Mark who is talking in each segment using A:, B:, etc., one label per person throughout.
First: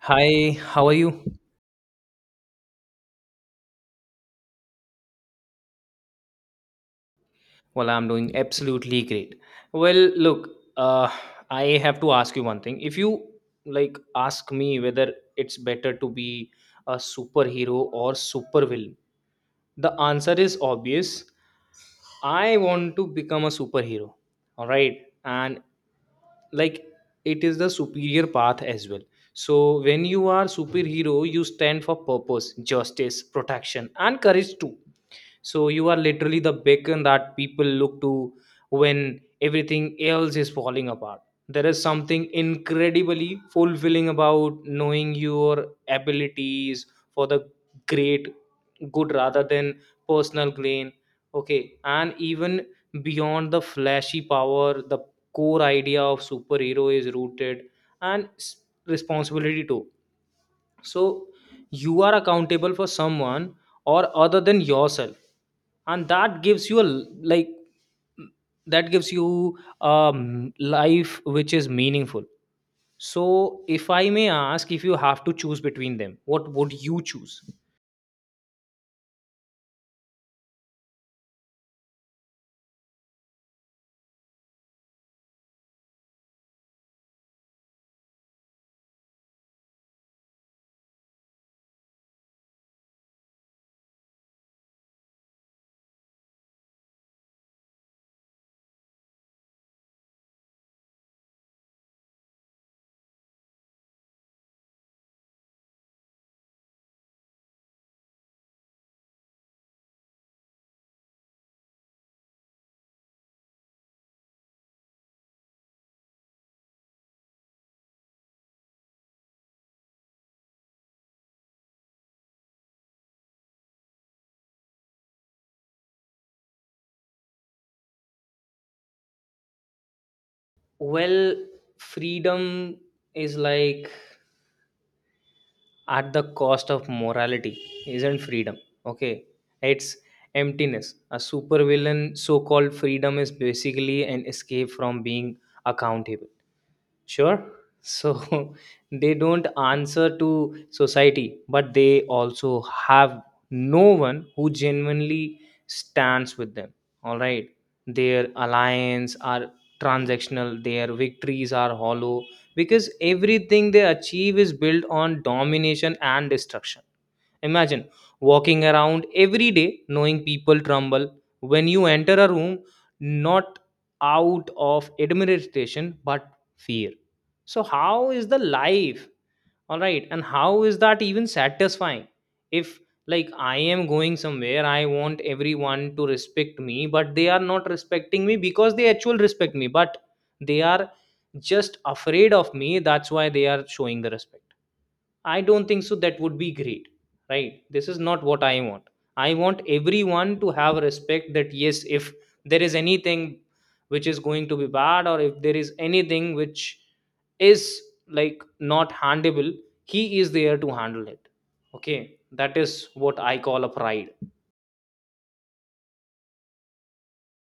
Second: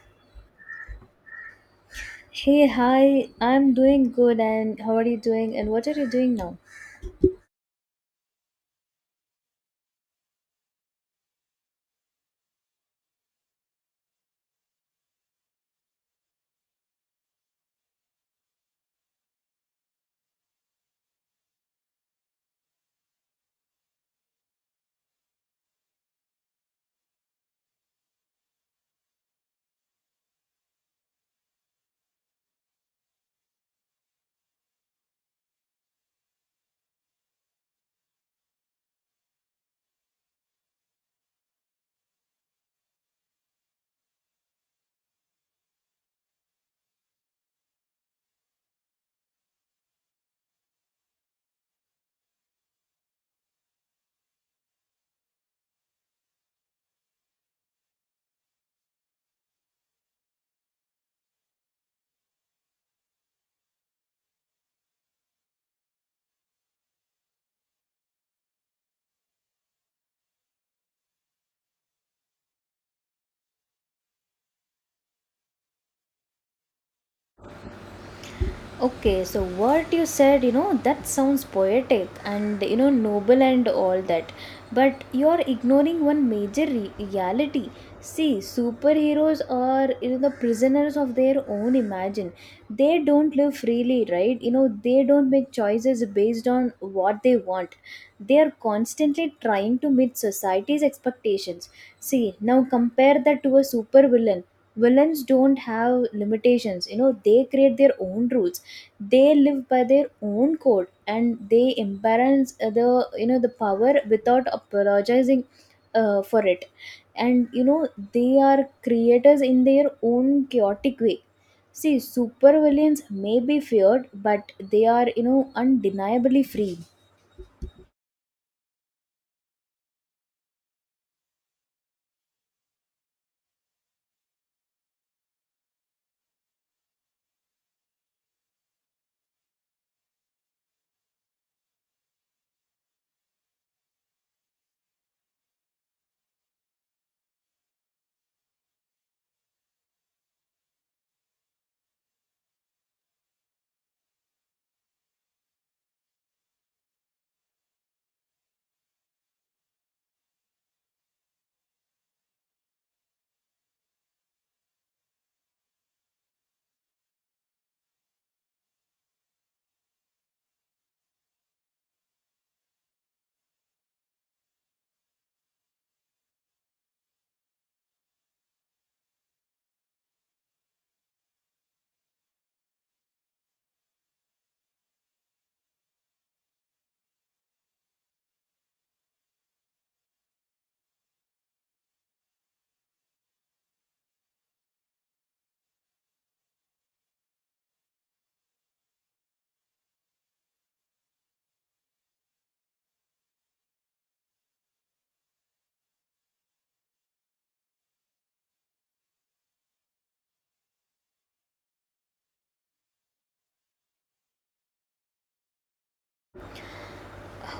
A: Hi, how are you?
B: Hey, hi, I'm doing good, and how are you doing? And what are you doing now?
A: Well, I'm doing absolutely great. Well, look, uh, I have to ask you one thing. If you ask me whether it's better to be a superhero or supervillain, the answer is obvious. I want to become a superhero. All right. And like it is the superior path as well. So when you are superhero, you stand for purpose, justice, protection, and courage too, so you are literally the beacon that people look to when everything else is falling apart. There is something incredibly fulfilling about knowing your abilities for the great good rather than personal gain. Okay, and even beyond the flashy power, the core idea of superhero is rooted and s- responsibility too. So you are accountable for someone or other than yourself, and that gives you a that gives you a life which is meaningful. So if I may ask, if you have to choose between them, what would you choose?
B: Okay, so what you said, that sounds poetic and, noble and all that. But you're ignoring one major reality. See, superheroes are, the prisoners of their own imagine. They don't live freely, right? They don't make choices based on what they want. They are constantly trying to meet society's expectations. See, now compare that to a supervillain. Villains don't have limitations. They create their own rules. They live by their own code, and they embarrass the you know the power without apologizing for it. And they are creators in their own chaotic way. See, supervillains may be feared, but they are, undeniably free.
A: Well, freedom is at the cost of morality isn't freedom, okay, it's emptiness. A supervillain so-called freedom is basically an escape from being accountable. Sure. So they don't answer to society, but they also have no one who genuinely stands with them. All right. Their alliance are transactional, their victories are hollow because everything they achieve is built on domination and destruction. Imagine walking around every day knowing people tremble when you enter a room, not out of admiration but fear. So, how is the life? All right. And how is that even satisfying? If, like, I am going somewhere, I want everyone to respect me, but they are not respecting me because they actually respect me, but they are just afraid of me. That's why they are showing the respect. I don't think so. That would be great, right? This is not what I want. I want everyone to have respect that, yes, if there is anything which is going to be bad or if there is anything which is like not handable, he is there to handle it. Okay, that is what I call a pride.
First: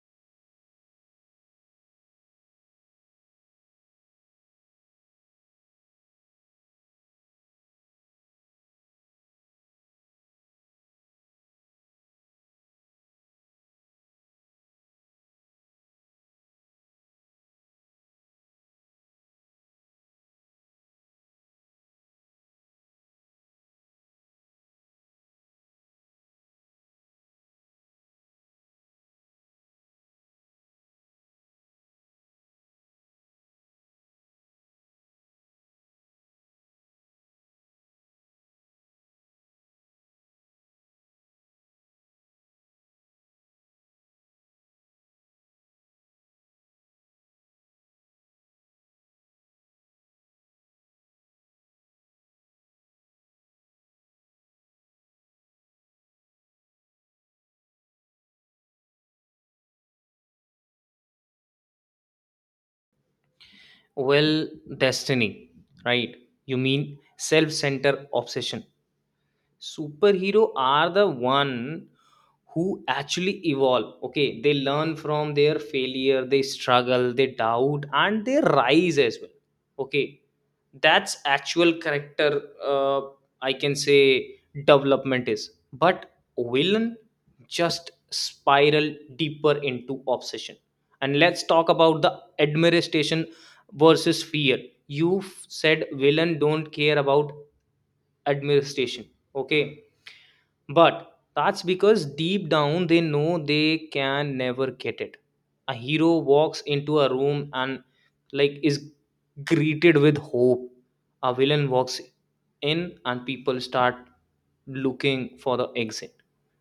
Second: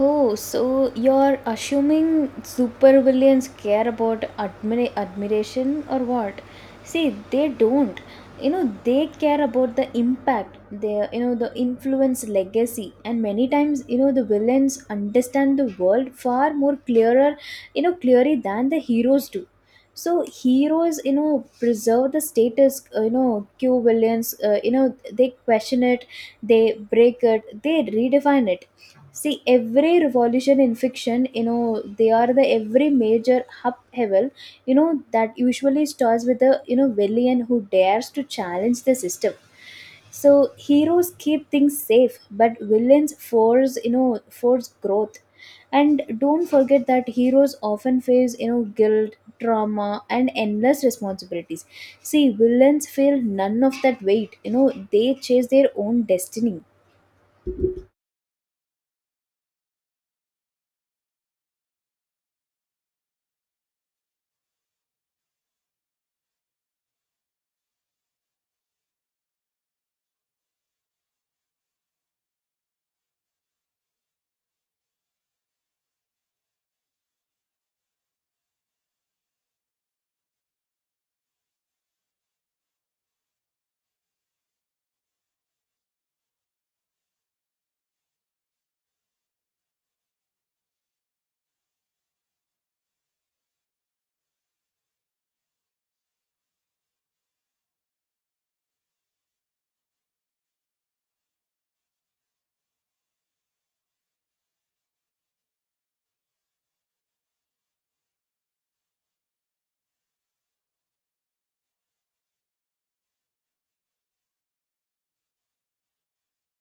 B: Oh, so you're assuming supervillains care about admiration or what? See, they don't. They care about the impact, their, the influence, legacy, and many times the villains understand the world far more clearer, clearly, than the heroes do. So heroes, preserve the status, Q villains, they question it, they break it, they redefine it. See, every revolution in fiction, they are the every major upheaval, that usually starts with a, villain who dares to challenge the system. So heroes keep things safe, but villains force growth. And don't forget that heroes often face, guilt, trauma, and endless responsibilities. See, villains feel none of that weight. They chase their own destiny.
A: Well, destiny, right? You mean self centered obsession. Superhero are the one who actually evolve. Okay, they learn from their failure, they struggle, they doubt, and they rise as well. Okay, that's actual character, uh, I can say development is, but villain just spiral deeper into obsession. And let's talk about the administration versus fear. You said villain don't care about administration, okay, but that's because deep down they know they can never get it. A hero walks into a room and is greeted with hope. A villain walks in and people start looking for the exit.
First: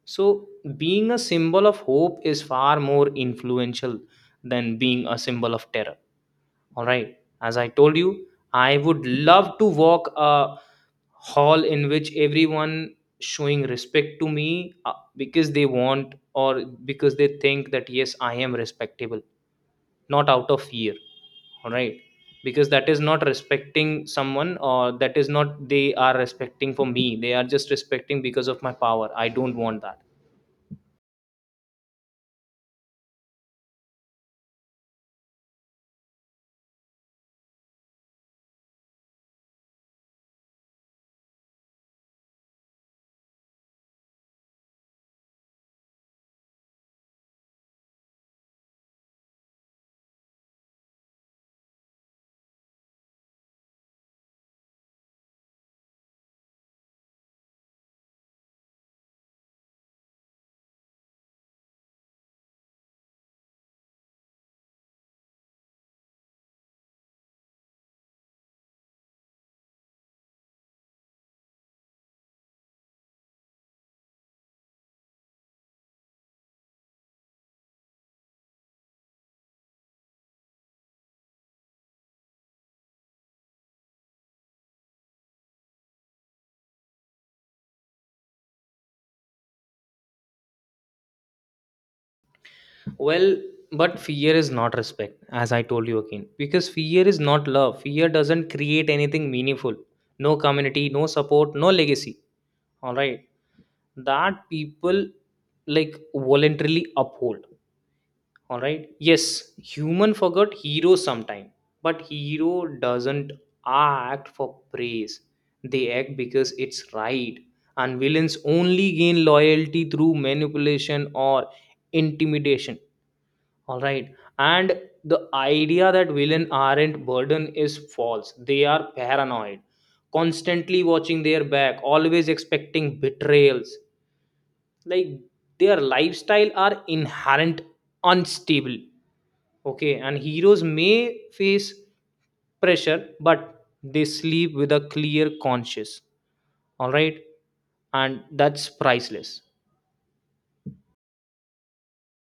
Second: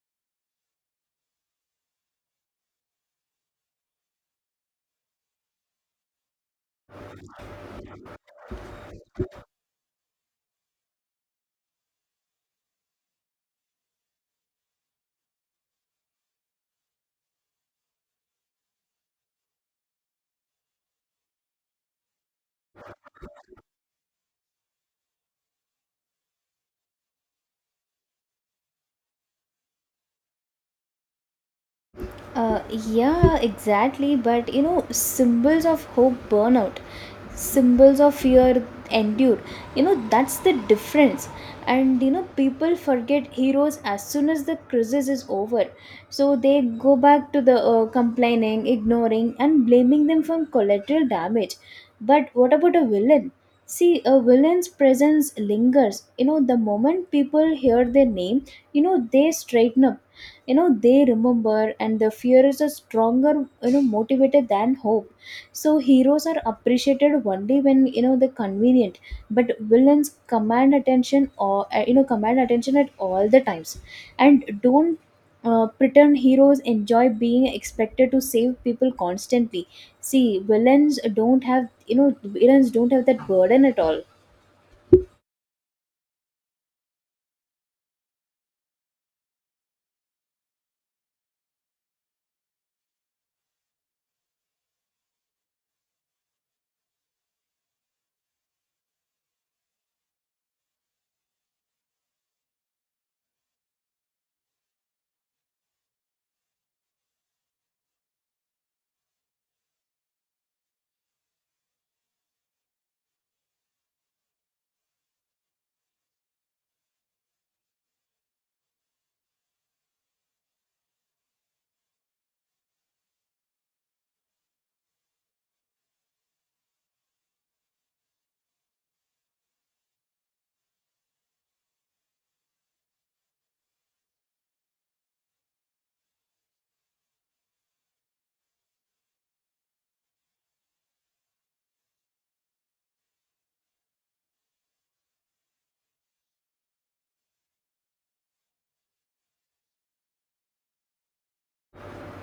A: So being a symbol of hope is far more influential than being a symbol of terror. All right. As I told you, I would love to walk a hall in which everyone showing respect to me because they want or because they think that yes I am respectable, not out of fear. All right, because that is not respecting someone, or that is not they are respecting for me, they are just respecting because of my power. I don't want that.
B: Yeah, exactly. But symbols of hope burn out, symbols of fear endure. That's the difference. And people forget heroes as soon as the crisis is over. So they go back to the complaining, ignoring, and blaming them for collateral damage. But what about a villain? See, a villain's presence lingers. The moment people hear their name, they straighten up. They remember, and the fear is a stronger, motivated than hope. So heroes are appreciated only when, they're convenient. But villains command attention, or command attention at all the times. And don't pretend heroes enjoy being expected to save people constantly. See, villains don't have that burden at all.
A: Well, but fear is not respect, as I told you again, because fear is not love. Fear doesn't create anything meaningful, no community, no support, no legacy. All right, that people voluntarily uphold. All right, yes, human forgot hero sometime, but hero doesn't act for praise, they act because it's right. And villains only gain loyalty through manipulation or intimidation. All right. And the idea that villain aren't burden is false. They are paranoid, constantly watching their back, always expecting betrayals. like their lifestyle are inherent unstable. Okay, and heroes may face pressure, but they sleep with a clear conscience. All right, and that's priceless.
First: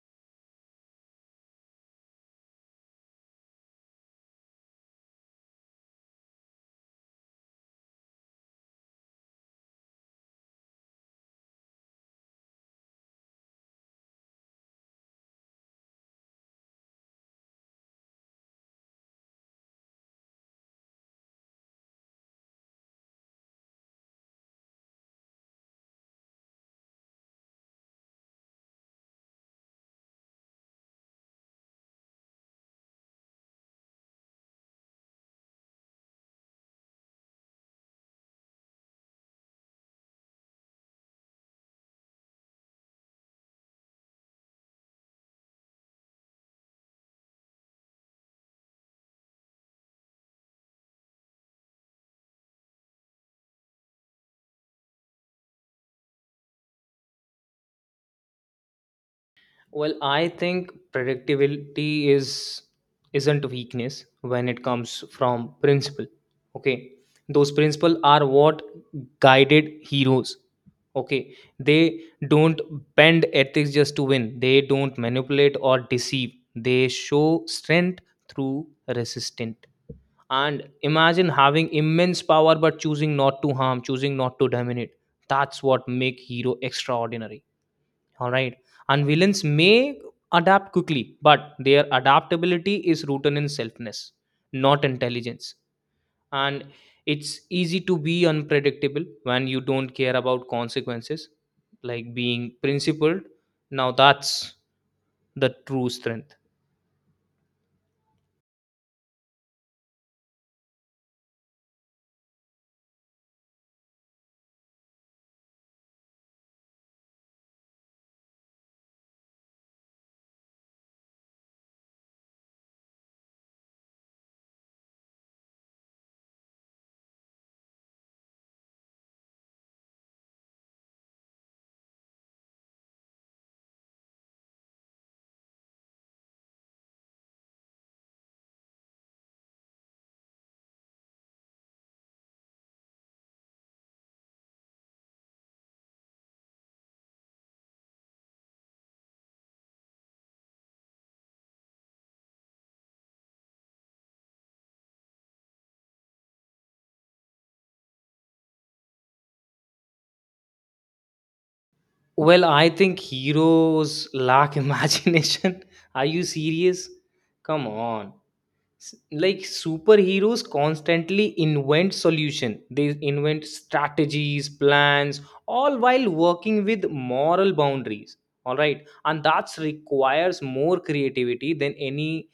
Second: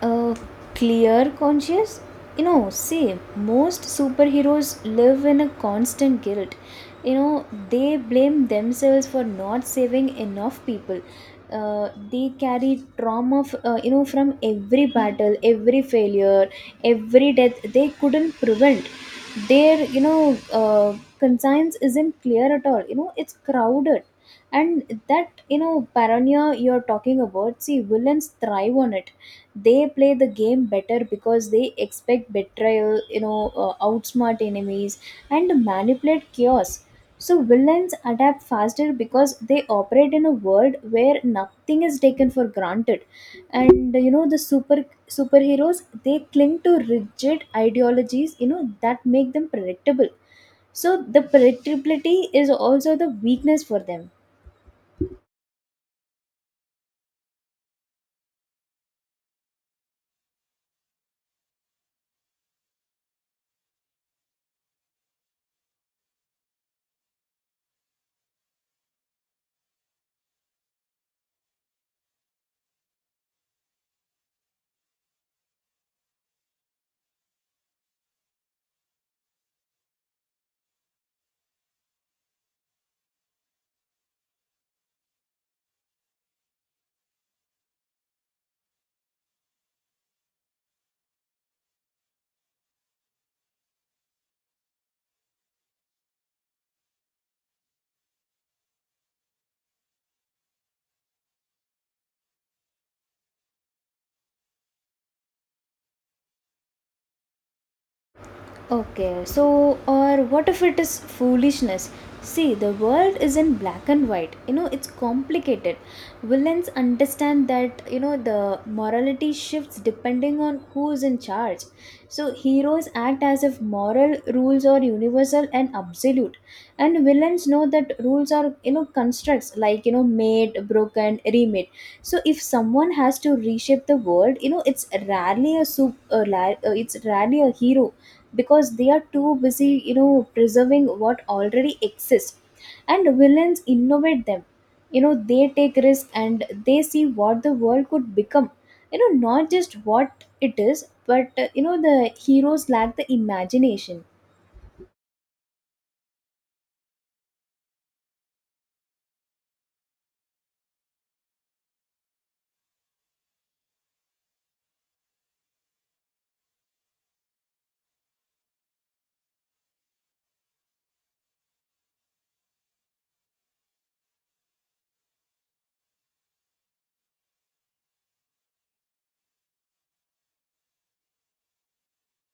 B: A clear conscience. See, most superheroes live in a constant guilt. you know they blame themselves for not saving enough people. They carry trauma, from every battle, every failure, every death they couldn't prevent. Their, conscience isn't clear at all. It's crowded. And that, paranoia you're talking about. See, villains thrive on it. They play the game better because they expect betrayal, outsmart enemies, and manipulate chaos. So villains adapt faster because they operate in a world where nothing is taken for granted. And the superheroes, they cling to rigid ideologies, that make them predictable. So the predictability is also the weakness for them.
A: Well, I think predictability is isn't weakness when it comes from principle. Okay. Those principle are what guided heroes. Okay. They don't bend ethics just to win. They don't manipulate or deceive. They show strength through resistance. And imagine having immense power but choosing not to harm, choosing not to dominate. That's what make hero extraordinary. All right. And villains may adapt quickly, but their adaptability is rooted in selfness, not intelligence. And it's easy to be unpredictable when you don't care about consequences, like being principled. Now that's the true strength.
B: Okay, so or what if it is foolishness? See, the world isn't black and white. It's complicated. Villains understand that, the morality shifts depending on who is in charge. So heroes act as if moral rules are universal and absolute. And villains know that rules are, constructs, like, made, broken, remade. So if someone has to reshape the world, it's rarely a hero because they are too busy, preserving what already exists. And villains innovate them. They take risk, and they see what the world could become, not just what it is. But the heroes lack the imagination.
A: Well, I think heroes lack imagination. Are you serious? Come on. S- like superheroes constantly invent solution, they invent strategies, plans, all while working with moral boundaries. All right, and that requires more creativity than any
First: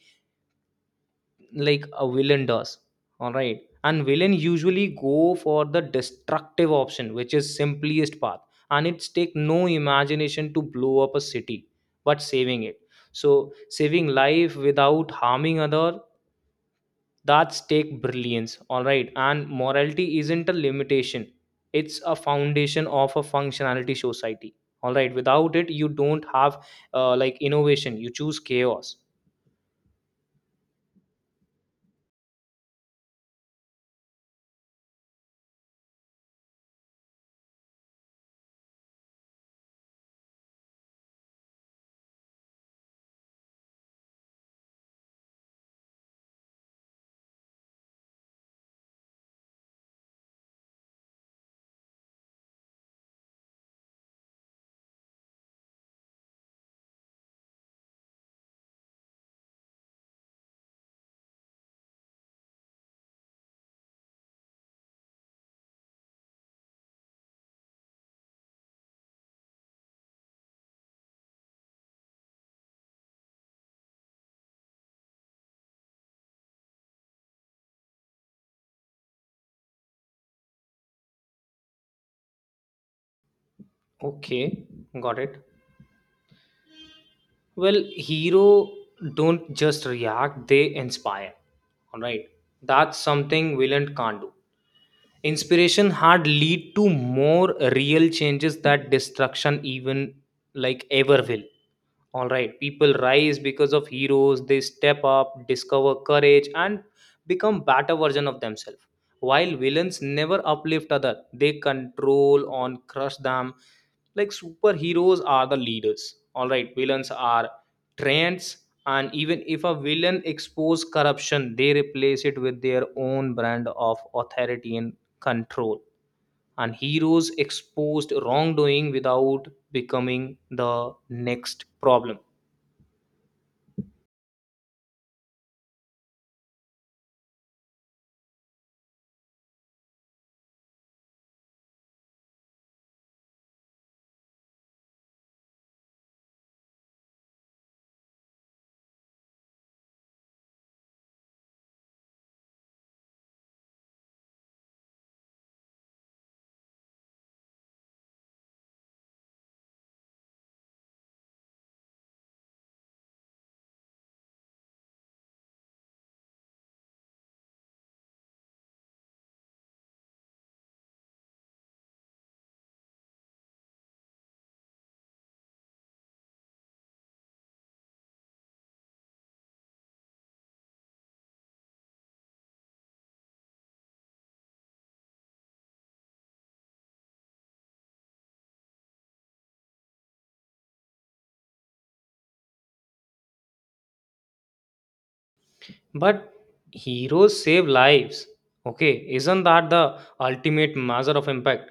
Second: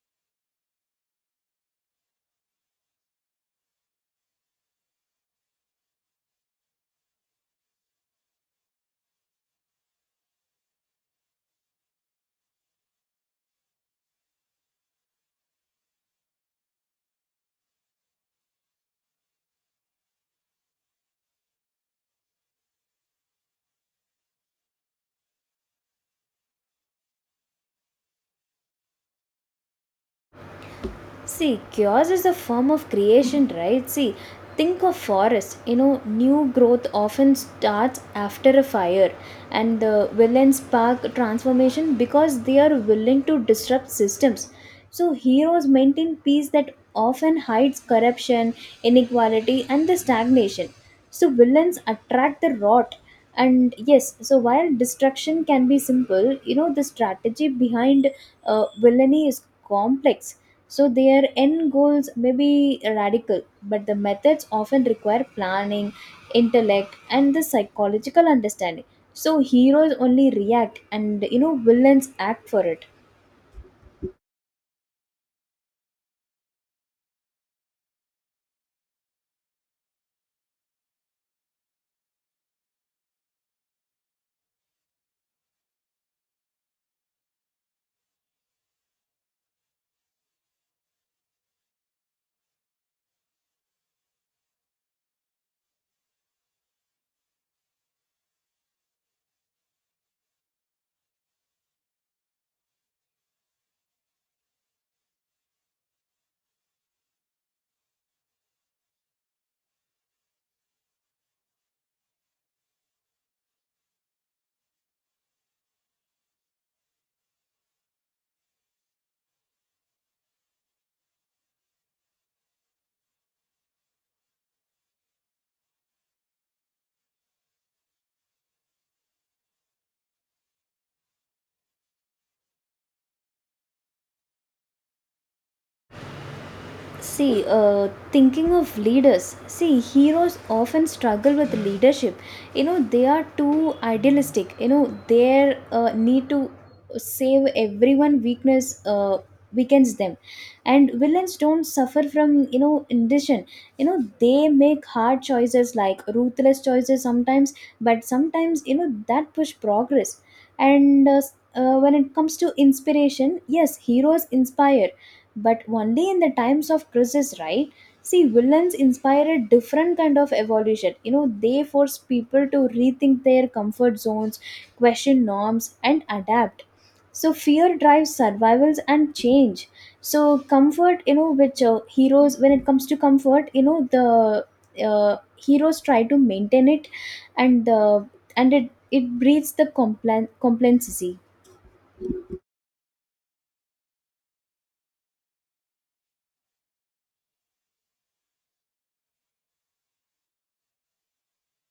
A: a villain does. All right, and villain usually go for the destructive option, which is simplest path. And it's take no imagination to blow up a city, but saving it, so saving life without harming other, that's take brilliance, all right. And morality isn't a limitation, it's a foundation of a functionality society, all right. Without it, you don't have innovation, you choose chaos.
B: See, chaos is a form of creation, right? See, think of forest. New growth often starts after a fire, and the villains spark transformation because they are willing to disrupt systems. So heroes maintain peace that often hides corruption, inequality, and the stagnation. So villains attract the rot. And yes, so while destruction can be simple, the strategy behind villainy is complex. So their end goals may be radical, but the methods often require planning, intellect, and the psychological understanding. So heroes only react, and villains act for it.
A: Okay, got it. Well, hero don't just react, they inspire, all right. That's something villain can't do. Inspiration had lead to more real changes that destruction even ever will. All right, people rise because of heroes, they step up, discover courage, and become better version of themselves, while villains never uplift other, they control on crush them. Like superheroes are the leaders, all right, villains are trends. And even if a villain expose corruption, they replace it with their own brand of authority and control. And heroes exposed wrongdoing without becoming the next problem.
B: See, thinking of leaders, see, heroes often struggle with leadership. They are too idealistic. Their need to save everyone weakness weakens them. And villains don't suffer from, indecision. They make hard choices, like ruthless choices sometimes, but sometimes, that push progress. And when it comes to inspiration, yes, heroes inspire but only in the times of crisis, right? See, villains inspire a different kind of evolution. They force people to rethink their comfort zones, question norms, and adapt. So fear drives survivals and change. So comfort, which heroes, when it comes to comfort, the heroes try to maintain it, and the and it breeds the complacency.
A: But heroes save lives. Okay, isn't that the ultimate measure of impact?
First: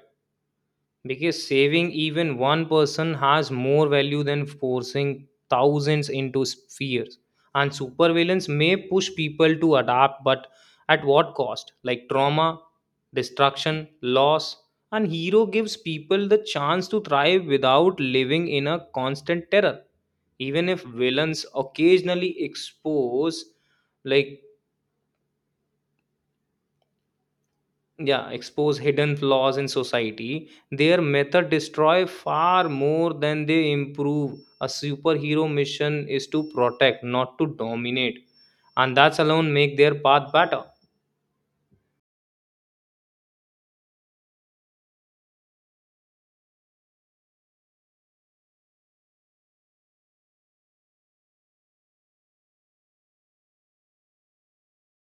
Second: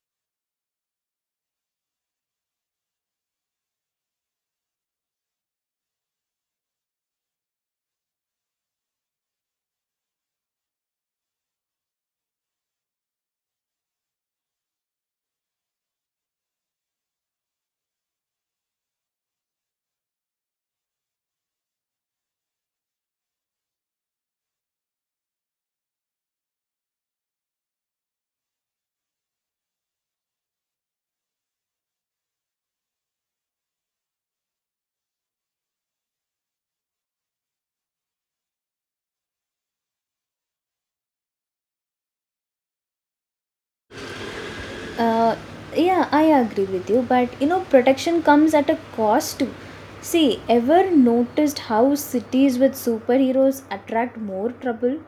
A: Because saving even one person has more value than forcing thousands into spheres. And supervillains may push people to adapt, but at what cost? Like trauma, destruction, loss. And hero gives people the chance to thrive without living in a constant terror. Even if villains occasionally expose, like yeah expose hidden flaws in society, their method destroy far more than they improve. A superhero mission is to protect, not to dominate, and that's alone make their path better.
B: Uh, yeah, I agree with you, but protection comes at a cost too. See, ever noticed how cities with superheroes attract more trouble?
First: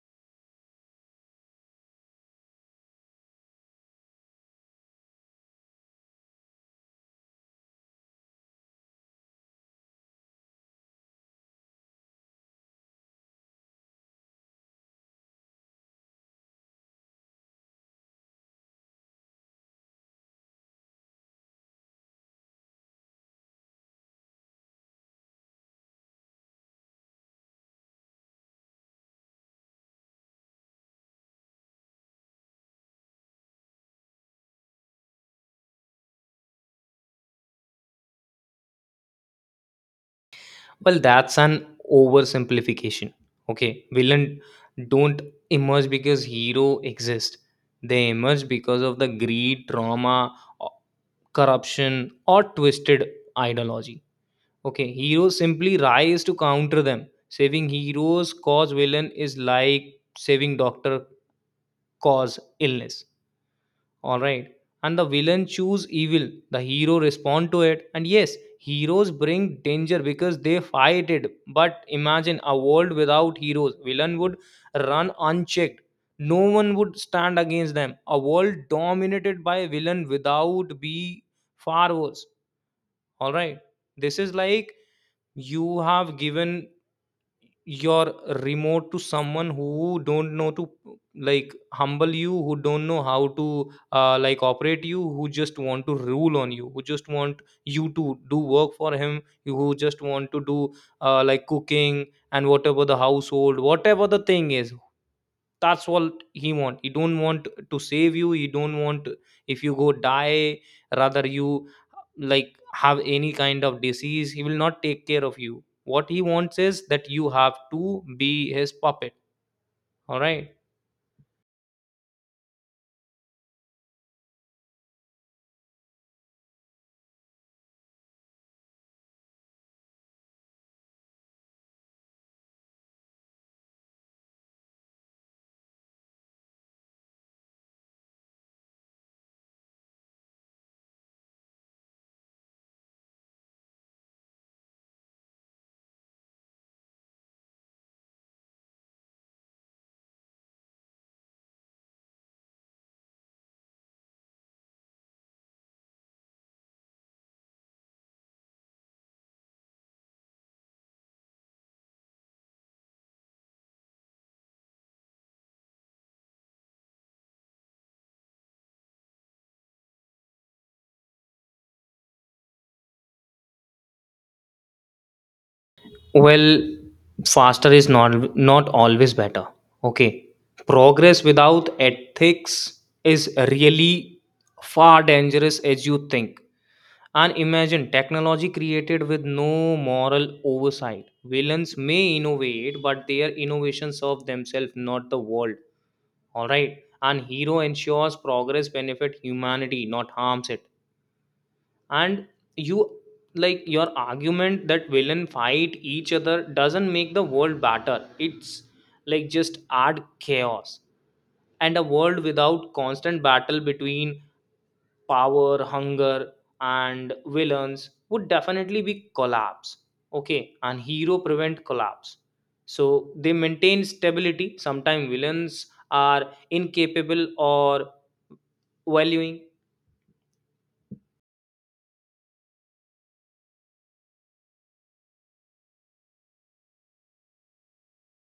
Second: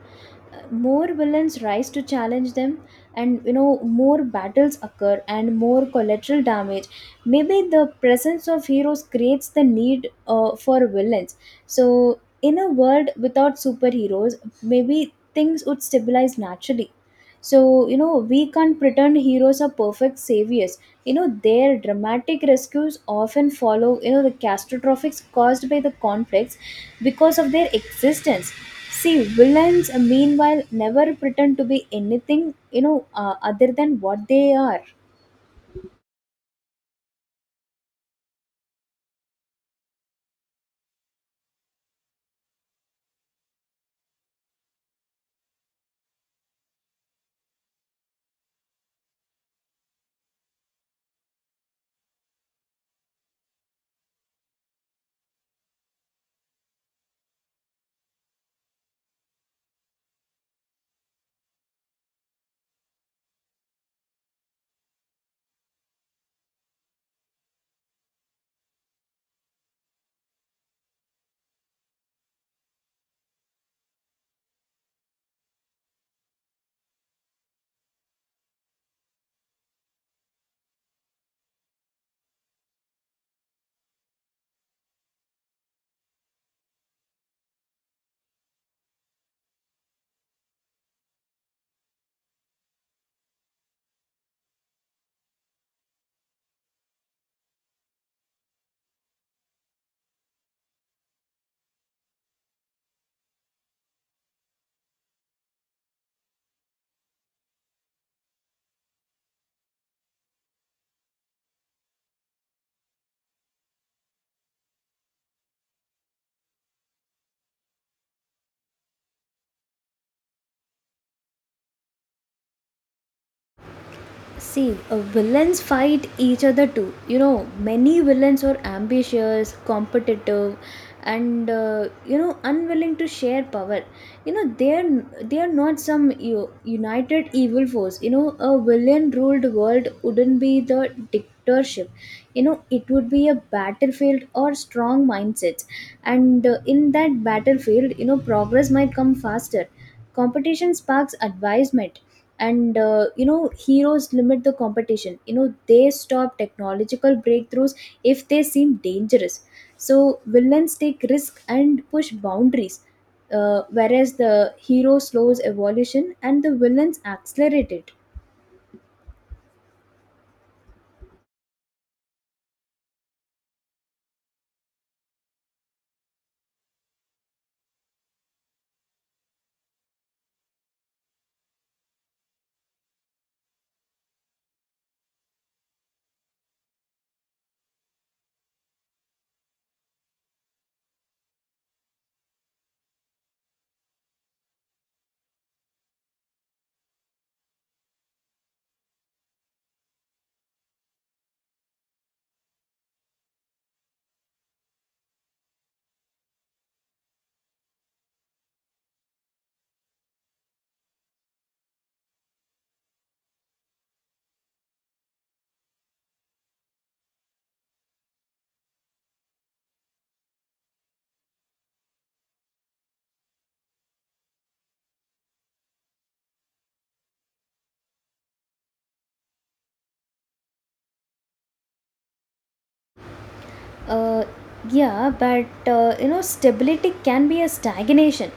B: More villains rise to challenge them, and more battles occur and more collateral damage. Maybe the presence of heroes creates the need for villains. So, in a world without superheroes, maybe things would stabilize naturally. So we can't pretend heroes are perfect saviors. Their dramatic rescues often follow, the catastrophes caused by the conflicts because of their existence. See, villains, meanwhile, never pretend to be anything, other than what they are.
A: Well, that's an oversimplification. Okay, villain don't emerge because hero exist, they emerge because of the greed, trauma, o- corruption, or twisted ideology. Okay, heroes simply rise to counter them. Saving heroes cause villain is like saving doctor cause illness. All right. And the villain choose evil, the hero respond to it. And yes, heroes bring danger because they fight it. But imagine a world without heroes. Villain would run unchecked. No one would stand against them. A world dominated by villain without be far worse. All right. This is like you have given your remote to someone who don't know to humble you, who don't know how to operate you, who just want to rule on you, who just want you to do work for him, who just want to do cooking and whatever the household, whatever the thing is. That's what he want. He don't want to save you, he don't want, if you go die, rather you have any kind of disease, he will not take care of you. What he wants is that you have to be his puppet. All right.
B: See, villains fight each other too. Many villains are ambitious, competitive, and unwilling to share power. They are not some united evil force. A villain-ruled world wouldn't be the dictatorship. It would be a battlefield or strong mindsets, and in that battlefield, progress might come faster. Competition sparks advisement, and heroes limit the competition. They stop technological breakthroughs if they seem dangerous. So villains take risk and push boundaries, whereas the hero slows evolution and the villains accelerate it.
A: Well, faster is not not always better. Okay, progress without ethics is really far dangerous as you think. And imagine technology created with no moral oversight. Villains may innovate, but their innovations serve themselves, not the world. All right. And hero ensures progress benefit humanity, not harms it. And you your argument that villain fight each other doesn't make the world better. It's like just add chaos. And a world without constant battle between power hunger and villains would definitely be collapse. Okay, and hero prevent collapse, so they maintain stability sometimes villains are incapable or valuing.
B: Uh, yeah, but stability can be a stagnation.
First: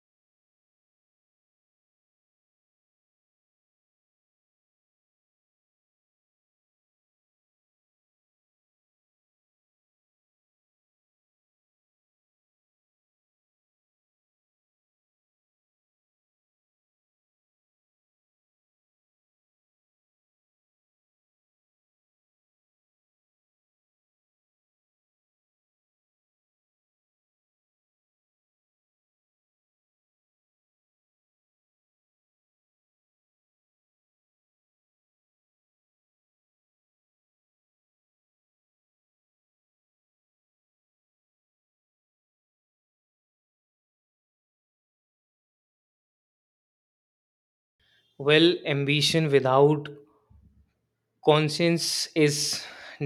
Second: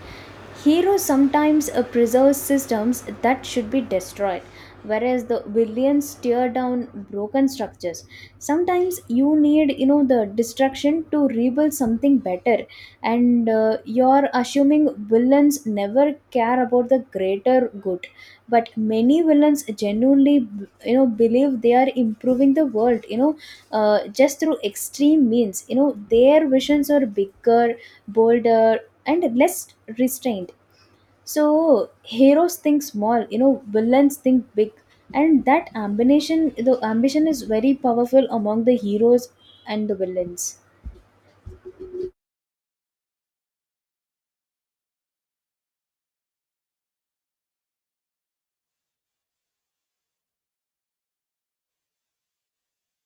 B: Heroes sometimes preserve systems that should be destroyed, whereas the villains tear down broken structures. Sometimes you need, the destruction to rebuild something better, and you're assuming villains never care about the greater good. But many villains genuinely, believe they are improving the world. Just through extreme means. Their visions are bigger, bolder, and less restrained. So heroes think small, villains think big. And that ambition, the ambition, is very powerful among the heroes and the villains.
A: Well, ambition without conscience is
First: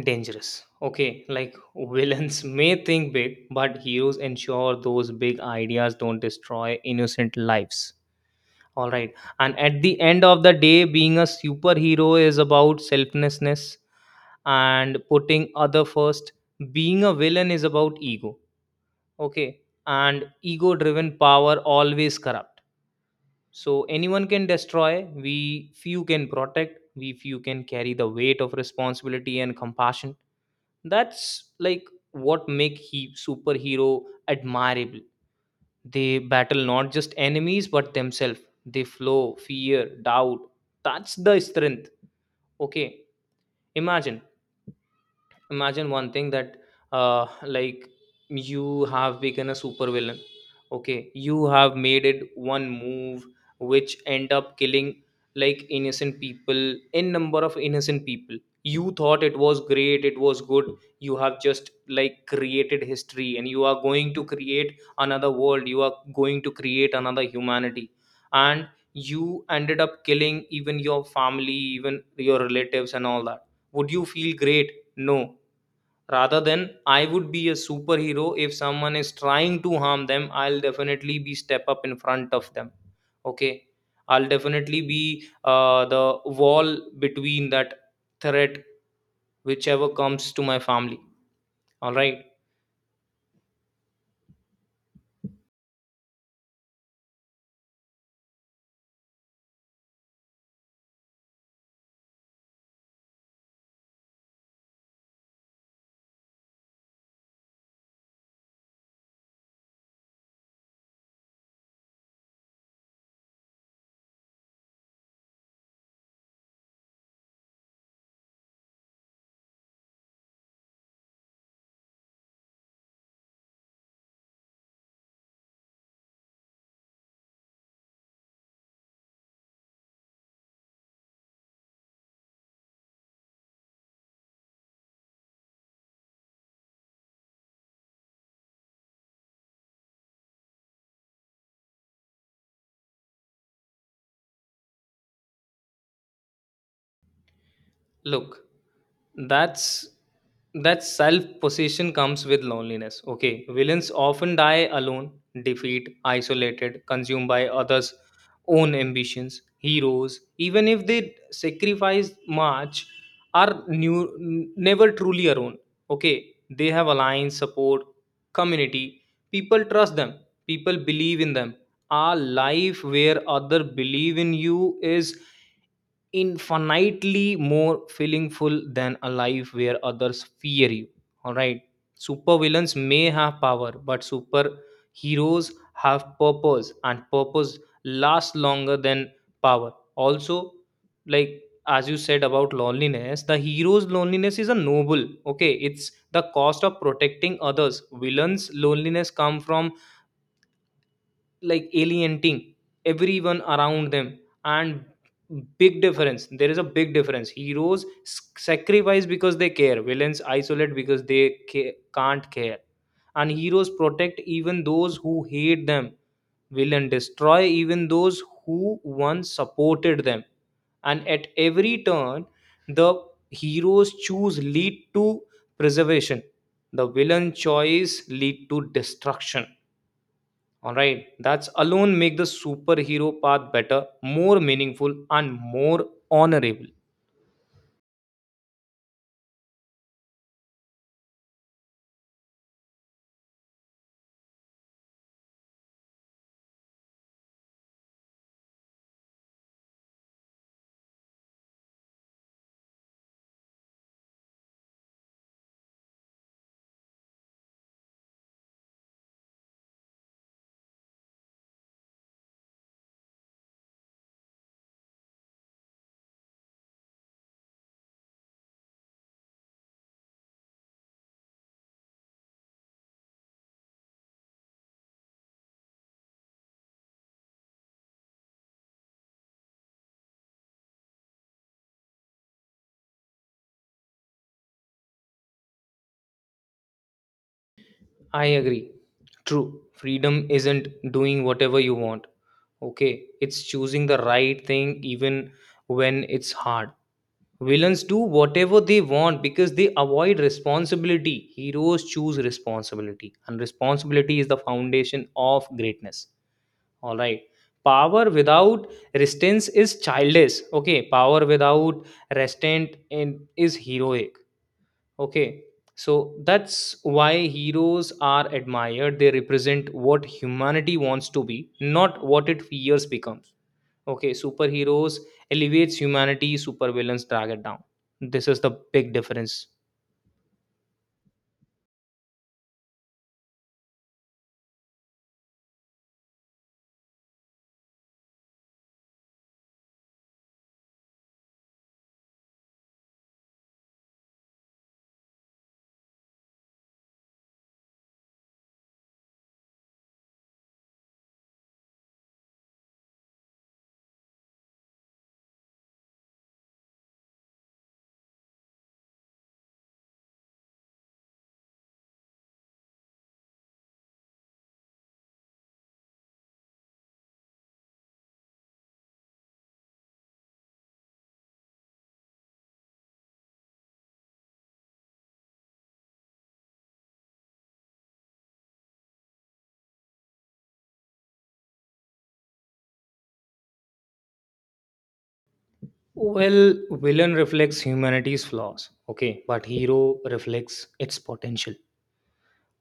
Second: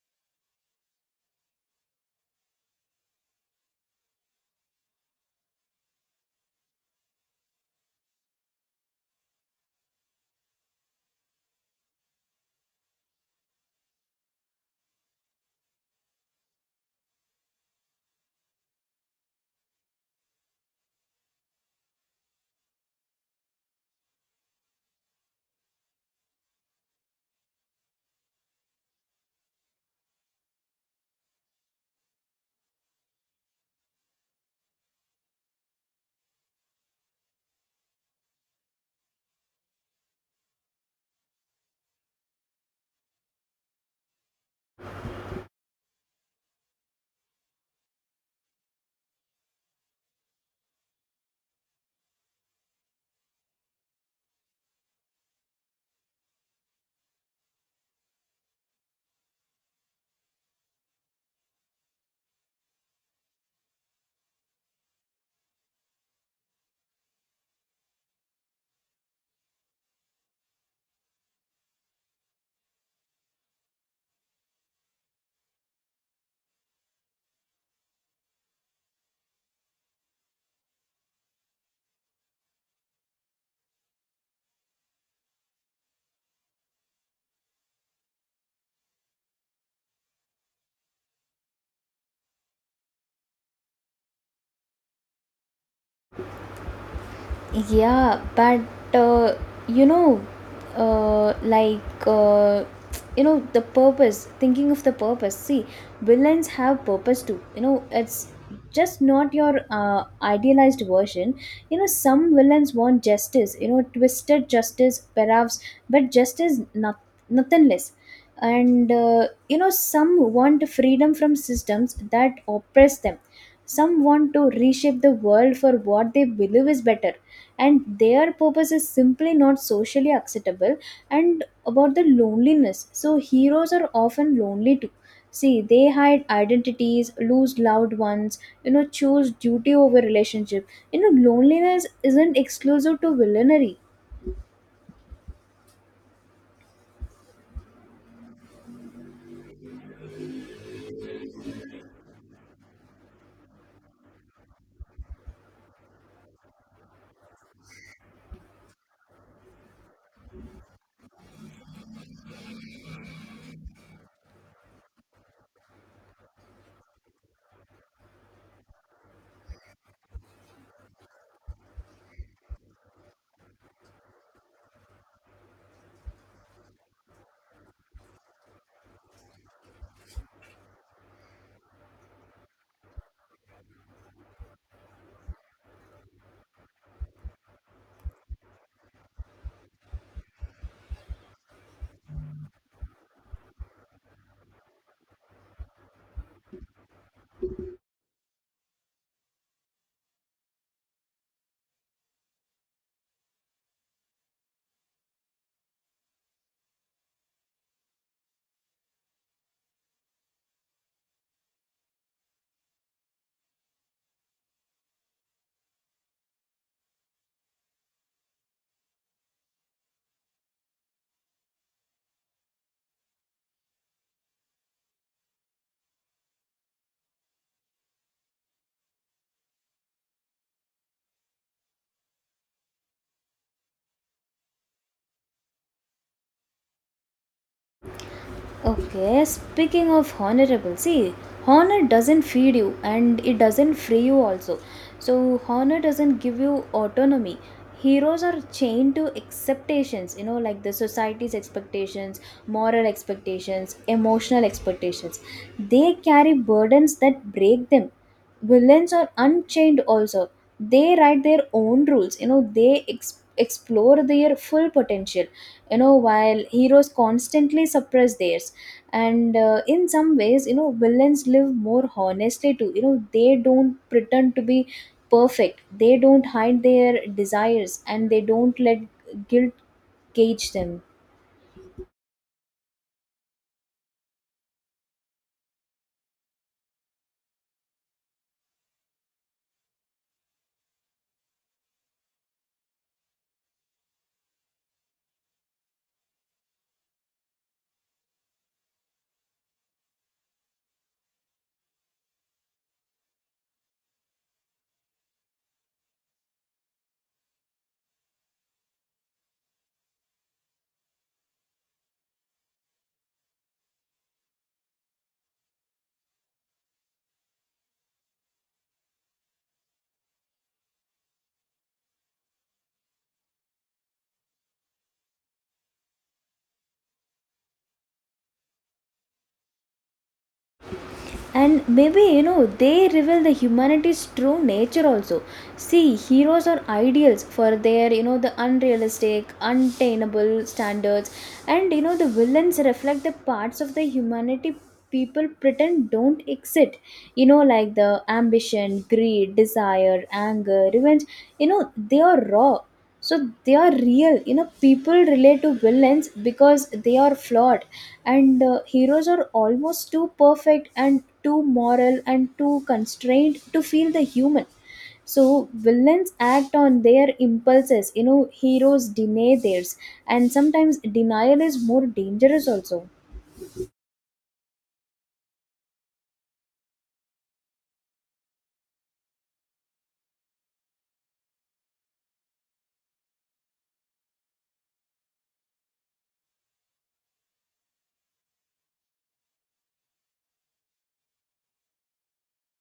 A: dangerous. Okay, like villains may think big, but heroes ensure those big ideas don't destroy innocent lives. All right. And at the end of the day, being a superhero is about selflessness and putting other first. Being a villain is about ego. Okay. And ego driven power always corrupt. So anyone can destroy, we few can protect, we few can carry the weight of responsibility and compassion. That's what make he superhero admirable. They battle not just enemies but themselves. They flow, fear, doubt. That's the strength. Okay, imagine imagine one thing that uh like you have become a super villain. Okay, you have made it one move which end up killing like innocent people, in number of innocent people. You thought it was great, it was good. You have just like created history and you are going to create another world, you are going to create another humanity. And you ended up killing even your family, even your relatives and all that. Would you feel great? No. Rather than, I would be a superhero. If someone is trying to harm them, I'll definitely be step up in front of them. Okay, I'll definitely be the wall between that threat, whichever comes to my family. All right.
B: Yeah, but uh, you know, like the purpose. Thinking of the purpose. See, villains have purpose too. It's just not your idealized version. Some villains want justice. Twisted justice, perhaps, but justice, not nothing less. And some want freedom from systems that oppress them. Some want to reshape the world for what they believe is better, and their purpose is simply not socially acceptable. And about the loneliness, so heroes are often lonely too. See, they hide identities, lose loved ones, choose duty over relationship. Loneliness isn't exclusive to villainy.
A: Look, that's, that self-possession comes with loneliness. Okay, villains often die alone, defeat, isolated, consumed by others' own ambitions. Heroes, even if they sacrifice much, are new, never truly alone. Okay, they have alliance, support, community. People trust them. People believe in them. A life where other believe in you is infinitely more feelingful than a life where others fear you. All right. Supervillains may have power, but superheroes have purpose, and purpose lasts longer than power. Also, like as you said about loneliness, the hero's loneliness is a noble. Okay, it's the cost of protecting others. Villains' loneliness come from like alienating everyone around them. And big difference, there is a big difference. Heroes sacrifice because they care, villains isolate because they can't care. And heroes protect even those who hate them, villain destroy even those who once supported them. And at every turn, the hero's choose lead to preservation, the villain choice lead to destruction. All right, that's alone make the superhero path better, more meaningful, and more honorable.
B: Okay, speaking of honorable, see, honor doesn't feed you, and it doesn't free you also. So honor doesn't give you autonomy. Heroes are chained to expectations, like the society's expectations, moral expectations, emotional expectations. They carry burdens that break them. Villains are unchained also. They write their own rules. They explore their full potential, while heroes constantly suppress theirs. And in some ways, villains live more honestly too. They don't pretend to be perfect. They don't hide their desires, and they don't let guilt cage them.
A: I agree. True freedom isn't doing whatever you want. Okay, it's choosing the right thing even when it's hard. Villains do whatever they want because they avoid responsibility, heroes choose responsibility, and responsibility is the foundation of greatness. All right. Power without restraints is childish. Okay. Power without restraint in, is heroic. Okay. So that's why heroes are admired. They represent what humanity wants to be, not what it fears becomes. Okay. Superheroes elevates humanity, supervillains drag it down. This is the big difference.
B: And maybe they reveal the humanity's true nature also. See, heroes are ideals for their, the unrealistic, untainable standards. And the villains reflect the parts of the humanity people pretend don't exist. Like the ambition, greed, desire, anger, revenge, they are raw. So they are real. People relate to villains because they are flawed. And heroes are almost too perfect and too moral and too constrained to feel the human. So villains act on their impulses, heroes deny theirs. And sometimes denial is more dangerous also.
A: Well, villain reflects humanity's flaws. Okay. But hero reflects its potential.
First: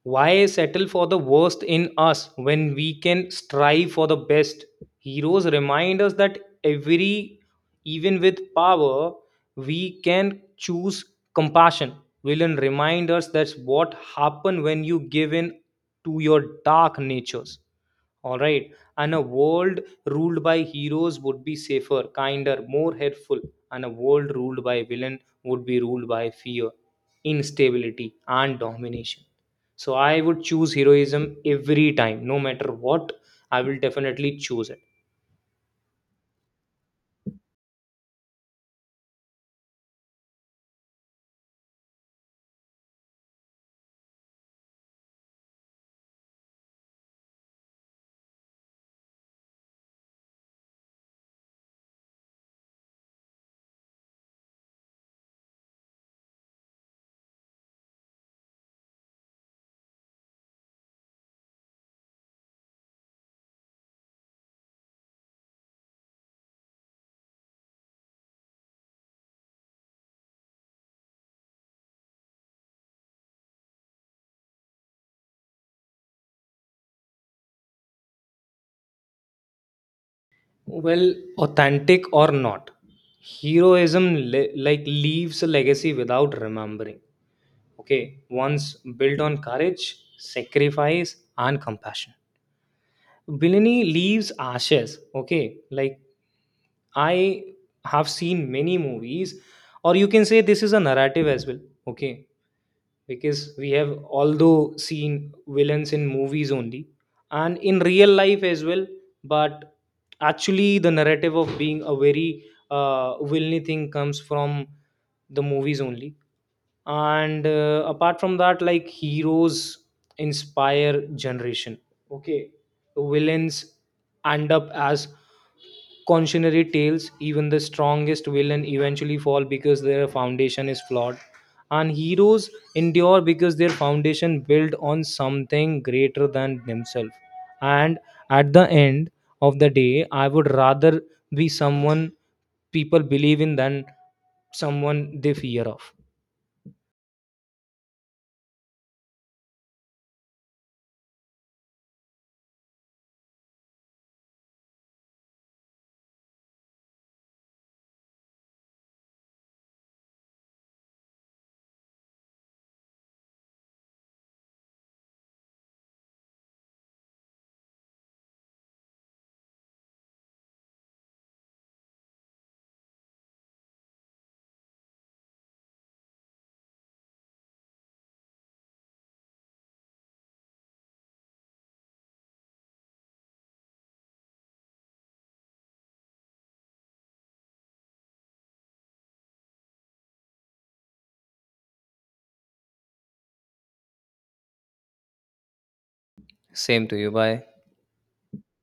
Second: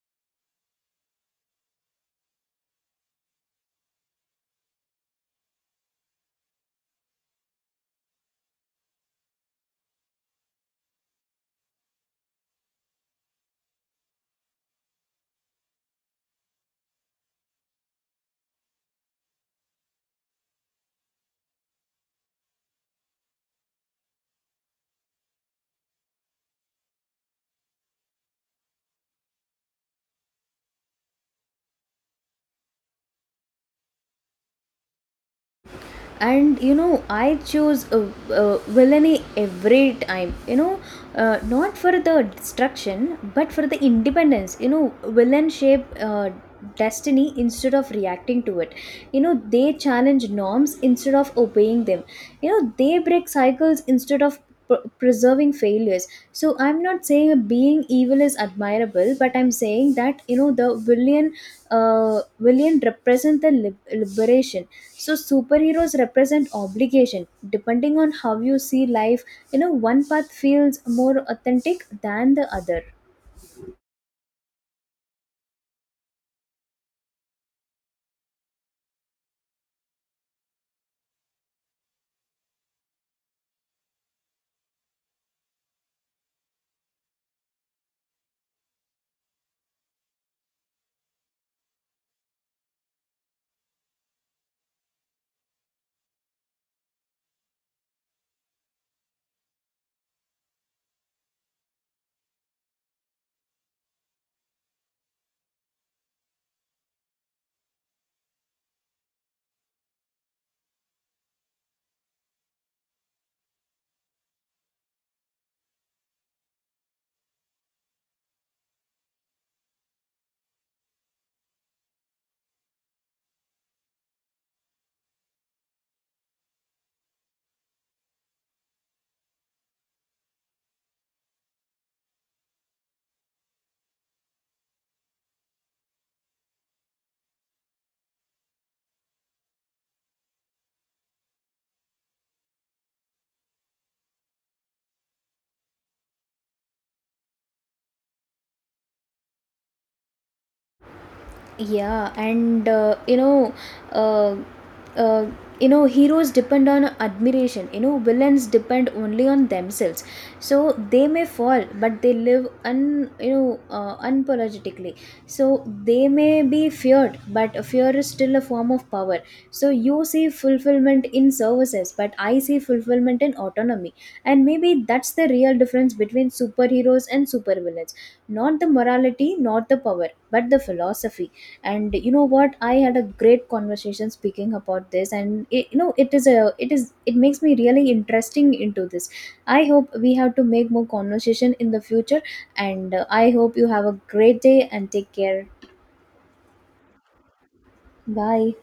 A: Why settle for the worst in us when we can strive for the best? Heroes remind us that every, even with power, we can choose compassion. Villain remind us that's what happen when you give in to your dark natures. All right, and a world ruled by heroes would be safer, kinder, more helpful, and a world ruled by villain would be ruled by fear, instability, and domination. So I would choose heroism every time, no matter what. I will definitely choose it.
B: And I choose villainy every time. Not for the destruction, but for the independence. Villain shape destiny instead of reacting to it. They challenge norms instead of obeying them. They break cycles instead of preserving failures. So I'm not saying being evil is admirable, but I'm saying that, the uh villain represent the liberation. So superheroes represent obligation. Depending on how you see life, one path feels more authentic than the other.
A: Well, authentic or not, heroism like leaves a legacy without remembering. Okay, once built on courage, sacrifice, and compassion. Billini leaves ashes. Okay, like I have seen many movies, or you can say this is a narrative as well. Okay, because we have although seen villains in movies only, and in real life as well, but actually the narrative of being a very villainy thing comes from the movies only. And apart from that, like heroes inspire generation. Okay, villains end up as cautionary tales. Even the strongest villain eventually fall because their foundation is flawed, and heroes endure because their foundation built on something greater than themselves. And at the end of the day, I would rather be someone people believe in than someone they fear of.
B: Yeah, and uh, uh, heroes depend on admiration. Villains depend only on themselves. So they may fall, but they live un you know unapologetically. So they may be feared, but fear is still a form of power. So you see fulfillment in services, but I see fulfillment in autonomy. And maybe that's the real difference between superheroes and supervillains. Not the morality, not the power, but the philosophy. And what, I had a great conversation speaking about this, and it, you know it is a it is it makes me really interesting into this. I hope we have to make more conversation in the future. And I hope you have a great day and take care.
A: Same to you. Bye.
B: Bye.